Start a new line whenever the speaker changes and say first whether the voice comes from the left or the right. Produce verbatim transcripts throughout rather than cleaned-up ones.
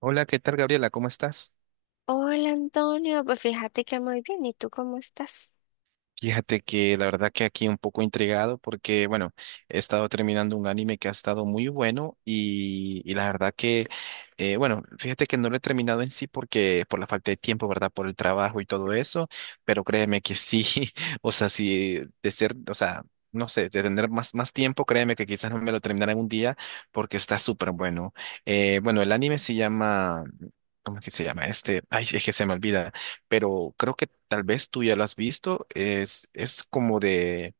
right: Hola, ¿qué tal, Gabriela? ¿Cómo estás?
left: Hola Antonio, pues fíjate que muy bien, ¿y tú cómo estás?
right: Fíjate que la verdad que aquí un poco intrigado porque, bueno, he estado terminando un anime que ha estado muy bueno y, y la verdad que, eh, bueno, fíjate que no lo he terminado en sí porque por la falta de tiempo, ¿verdad? Por el trabajo y todo eso, pero créeme que sí, o sea, sí, de ser, o sea, no sé, de tener más, más tiempo, créeme que quizás no me lo terminaré en un día porque está súper bueno. Eh, bueno, el anime se llama... ¿Cómo es que se llama este? Ay, es que se me olvida. Pero creo que tal vez tú ya lo has visto. Es, es como de,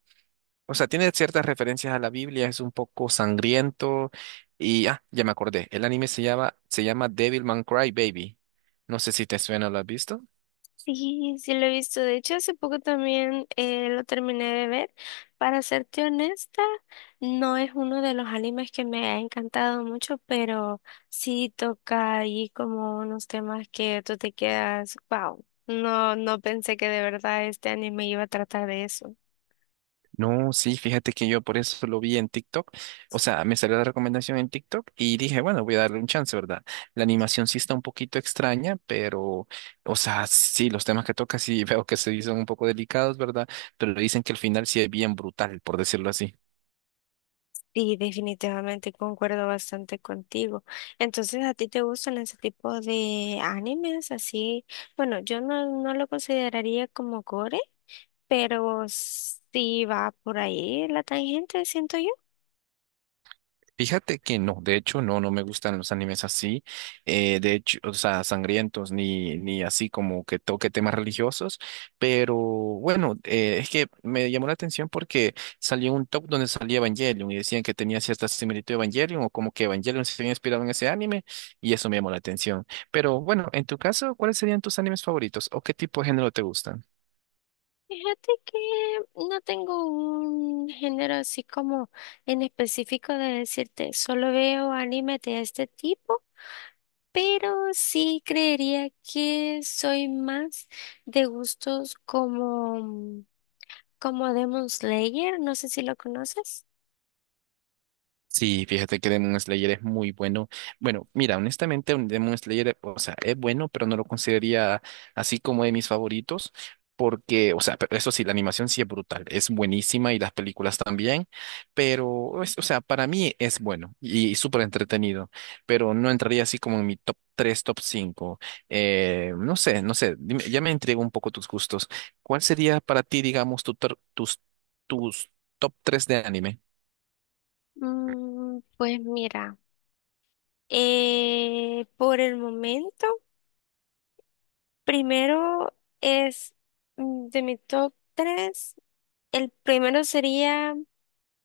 right: o sea, tiene ciertas referencias a la Biblia, es un poco sangriento. Y ah, ya me acordé. El anime se llama, se llama Devilman Crybaby. No sé si te suena, ¿lo has visto?
left: Sí, sí lo he visto. De hecho, hace poco también eh, lo terminé de ver. Para serte honesta, no es uno de los animes que me ha encantado mucho, pero sí toca ahí como unos temas que tú te quedas, wow, no, no pensé que de verdad este anime iba a tratar de eso.
right: No, sí, fíjate que yo por eso lo vi en TikTok. O sea, me salió la recomendación en TikTok y dije, bueno, voy a darle un chance, ¿verdad? La animación sí está un poquito extraña, pero, o sea, sí, los temas que toca sí veo que se dicen un poco delicados, ¿verdad? Pero dicen que el final sí es bien brutal, por decirlo así.
left: Sí, definitivamente concuerdo bastante contigo. Entonces, ¿a ti te gustan ese tipo de animes así? Bueno, yo no, no lo consideraría como gore, pero sí va por ahí la tangente, siento yo.
right: Fíjate que no, de hecho no, no me gustan los animes así, eh, de hecho, o sea, sangrientos ni, ni así como que toque temas religiosos, pero bueno, eh, es que me llamó la atención porque salió un top donde salía Evangelion y decían que tenía cierta similitud a Evangelion o como que Evangelion se había inspirado en ese anime y eso me llamó la atención. Pero bueno, en tu caso, ¿cuáles serían tus animes favoritos o qué tipo de género te gustan?
left: Fíjate que no tengo un género así como en específico de decirte, solo veo anime de este tipo, pero sí creería que soy más de gustos como Como Demon Slayer, no sé si lo conoces.
right: Sí, fíjate que Demon Slayer es muy bueno. Bueno, mira, honestamente, un Demon Slayer, o sea, es bueno, pero no lo consideraría así como de mis favoritos, porque, o sea, pero eso sí, la animación sí es brutal, es buenísima y las películas también, pero, es- o sea, para mí es bueno y, súper entretenido, pero no entraría así como en mi top tres, top cinco. Eh, no sé, no sé, dime- ya me intrigó un poco tus gustos. ¿Cuál sería para ti, digamos, tu, tor- tus, tus top tres de anime?
left: Mm, pues mira, eh, por el momento, primero es mm, de mi top tres el primero sería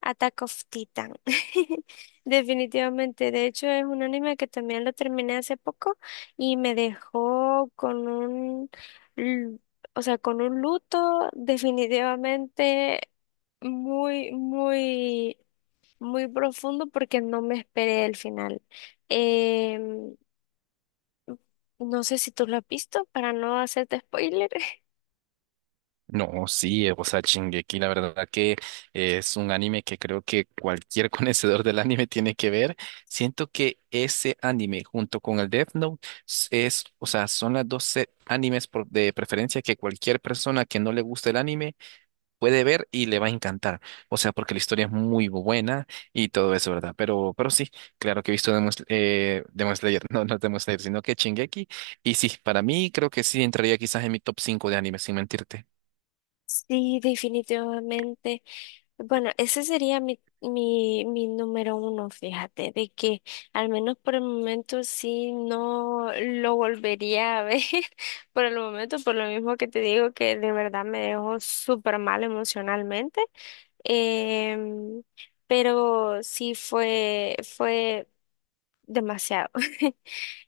left: Attack of Titan. Definitivamente, de hecho es un anime que también lo terminé hace poco y me dejó con un, l- o sea, con un luto definitivamente muy, muy muy profundo porque no me esperé el final. Em, no sé si tú lo has visto para no hacerte spoiler.
right: No, sí, eh, o sea, Shingeki, la verdad que es un anime que creo que cualquier conocedor del anime tiene que ver. Siento que ese anime junto con el Death Note s- es, o sea, son las dos se- animes por- de preferencia que cualquier persona que no le guste el anime puede ver y le va a encantar. O sea, porque la historia es muy buena y todo eso, ¿verdad? Pero, pero sí, claro que he visto Demon, Sl- eh, Demon Slayer, no, no Demon Slayer, sino que Shingeki. Y sí, para mí creo que sí entraría quizás en mi top cinco de animes, sin mentirte.
left: Sí, definitivamente. Bueno, ese sería mi, mi, mi número uno, fíjate, de que al menos por el momento sí no lo volvería a ver por el momento, por lo mismo que te digo que de verdad me dejó súper mal emocionalmente. Em, pero sí fue, fue demasiado.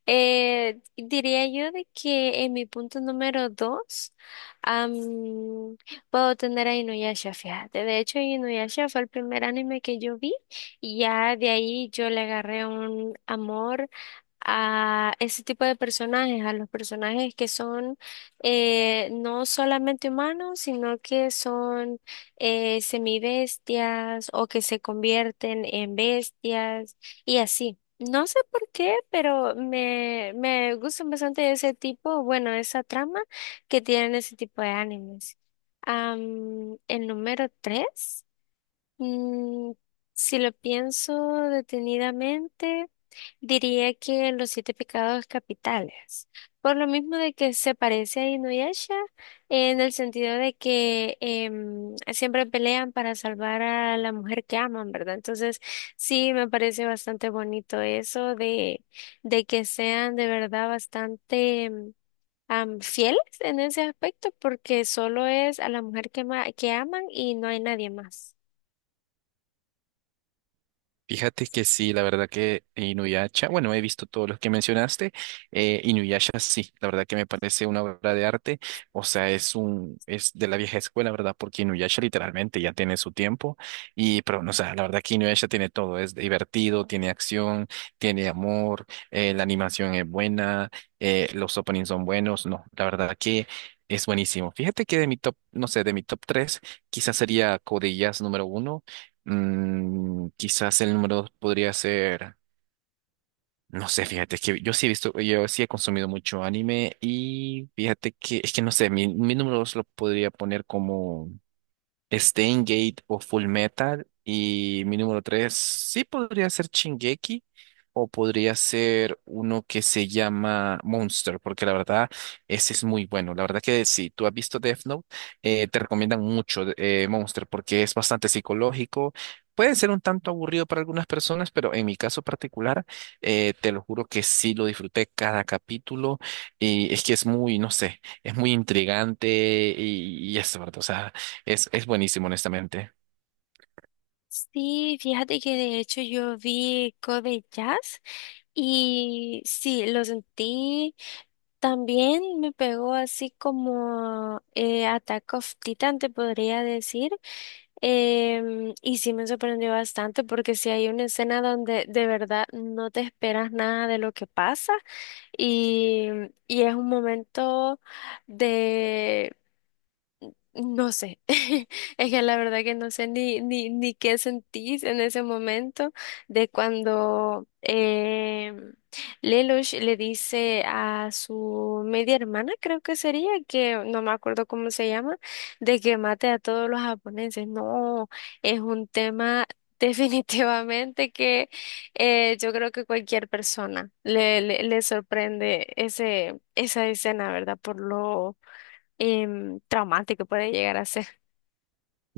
left: Eh, diría yo de que en mi punto número dos am, puedo tener a Inuyasha, fíjate. De hecho, Inuyasha fue el primer anime que yo vi y ya de ahí yo le agarré un amor a ese tipo de personajes, a los personajes que son eh, no solamente humanos, sino que son eh, semibestias o que se convierten en bestias y así. No sé por qué, pero me, me gustan bastante ese tipo, bueno, esa trama que tienen ese tipo de animes. Am, el número tres Mm, si lo pienso detenidamente, diría que Los Siete Pecados Capitales. Por lo mismo de que se parece a Inuyasha, en el sentido de que em, siempre pelean para salvar a la mujer que aman, ¿verdad? Entonces, sí, me parece bastante bonito eso de, de que sean de verdad bastante em, am, fieles en ese aspecto, porque solo es a la mujer que, ma- que aman y no hay nadie más.
right: Fíjate que sí, la verdad que Inuyasha, bueno, he visto todos los que mencionaste, eh, Inuyasha sí, la verdad que me parece una obra de arte, o sea, es un, es de la vieja escuela, ¿verdad? Porque Inuyasha literalmente ya tiene su tiempo, y, pero, no, o sea, la verdad que Inuyasha tiene todo, es divertido, tiene acción, tiene amor, eh, la animación es buena, eh, los openings son buenos, no, la verdad que es buenísimo. Fíjate que de mi top, no sé, de mi top tres, quizás sería Code Codillas número uno. Mm, quizás el número dos podría ser, no sé, fíjate, es que yo sí he visto, yo sí he consumido mucho anime y fíjate que, es que no sé, mi, mi número dos lo podría poner como Stain Gate o Full Metal. Y mi número tres, sí podría ser Shingeki o podría ser uno que se llama Monster, porque la verdad, ese es muy bueno. La verdad que si tú has visto Death Note, eh, te recomiendan mucho eh, Monster porque es bastante psicológico. Puede ser un tanto aburrido para algunas personas, pero en mi caso particular, eh, te lo juro que sí lo disfruté cada capítulo y es que es muy, no sé, es muy intrigante y, y eso, ¿verdad? O sea, es, es buenísimo, honestamente.
left: Sí, fíjate que de hecho yo vi Code Jazz y sí, lo sentí. También me pegó así como eh, Attack of Titan, te podría decir. Em, y sí me sorprendió bastante porque sí hay una escena donde de verdad no te esperas nada de lo que pasa y, y es un momento de. No sé, es que la verdad que no sé ni, ni, ni qué sentís en ese momento de cuando eh, Lelouch le dice a su media hermana, creo que sería, que no me acuerdo cómo se llama, de que mate a todos los japoneses. No, es un tema definitivamente que eh, yo creo que cualquier persona le, le, le sorprende ese, esa escena, ¿verdad? Por lo em, traumático puede llegar a ser.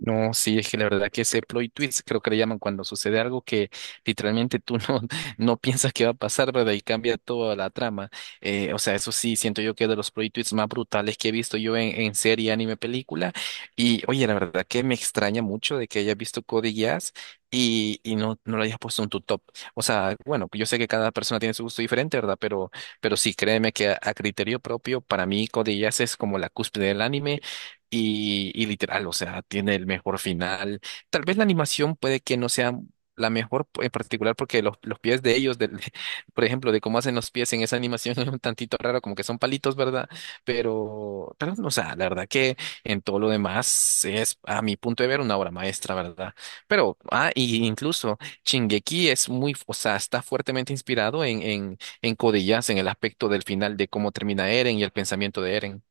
right: No, sí, es que la verdad que ese plot twist creo que le llaman cuando sucede algo que literalmente tú no, no piensas que va a pasar, ¿verdad? Y cambia toda la trama. Eh, o sea, eso sí, siento yo que es de los plot twists más brutales que he visto yo en, en serie, anime, película. Y oye, la verdad que me extraña mucho de que hayas visto Code Geass y, y no, no lo hayas puesto en tu top. O sea, bueno, yo sé que cada persona tiene su gusto diferente, ¿verdad? Pero, pero sí, créeme que a, a criterio propio, para mí Code Geass es como la cúspide del anime. Y, y literal, o sea, tiene el mejor final. Tal vez la animación puede que no sea la mejor en particular porque los, los pies de ellos, del, por ejemplo, de cómo hacen los pies en esa animación es un tantito raro, como que son palitos, ¿verdad? Pero, pero, o sea, la verdad que en todo lo demás es, a mi punto de ver, una obra maestra, ¿verdad? Pero, ah, y incluso Shingeki es muy, o sea, está fuertemente inspirado en, en, en Code Geass, en el aspecto del final, de cómo termina Eren y el pensamiento de Eren.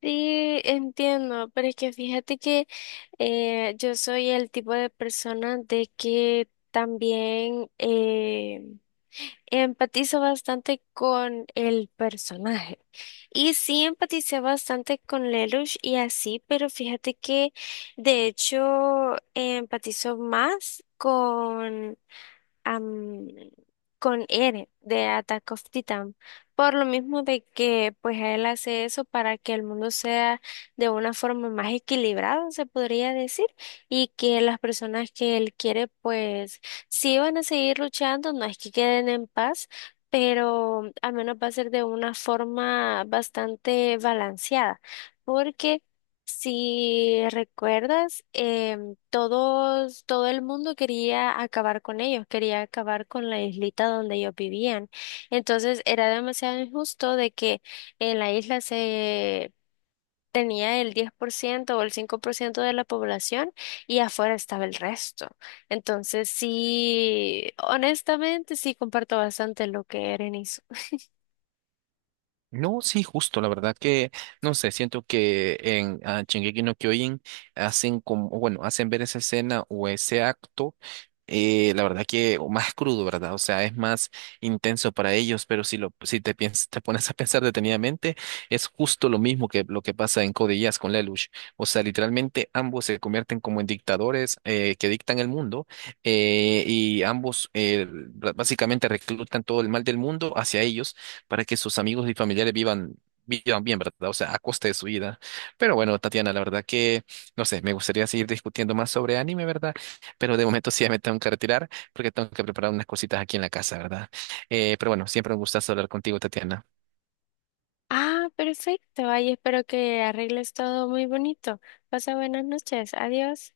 left: Sí, entiendo, pero es que fíjate que eh, yo soy el tipo de persona de que también eh, empatizo bastante con el personaje. Y sí empaticé bastante con Lelouch y así, pero fíjate que de hecho empatizo más con am, con Eren de Attack of Titan, por lo mismo de que pues él hace eso para que el mundo sea de una forma más equilibrada, se podría decir, y que las personas que él quiere pues sí van a seguir luchando, no es que queden en paz, pero al menos va a ser de una forma bastante balanceada, porque si recuerdas, em, todos, todo el mundo quería acabar con ellos, quería acabar con la islita donde ellos vivían. Entonces era demasiado injusto de que en la isla se tenía el diez por ciento o el cinco por ciento de la población y afuera estaba el resto. Entonces sí, honestamente sí comparto bastante lo que Eren hizo.
right: No, sí, justo, la verdad que, no sé, siento que en ah, Shingeki no Kyojin hacen como, bueno, hacen ver esa escena o ese acto eh, la verdad que o más crudo, ¿verdad? O sea, es más intenso para ellos, pero si lo, si te piens- te pones a pensar detenidamente, es justo lo mismo que lo que pasa en Code Geass con Lelouch. O sea, literalmente ambos se convierten como en dictadores eh, que dictan el mundo eh, y ambos eh, bra- básicamente reclutan todo el mal del mundo hacia ellos para que sus amigos y familiares vivan vivan bien, ¿verdad? O sea, a costa de su vida. Pero bueno, Tatiana, la verdad que, no sé, me gustaría seguir discutiendo más sobre anime, ¿verdad? Pero de momento sí ya me tengo que retirar porque tengo que preparar unas cositas aquí en la casa, ¿verdad? Eh, pero bueno, siempre un gustazo hablar contigo, Tatiana.
left: Ah, perfecto. Ay, espero que arregles todo muy bonito. Pasa buenas noches. Adiós.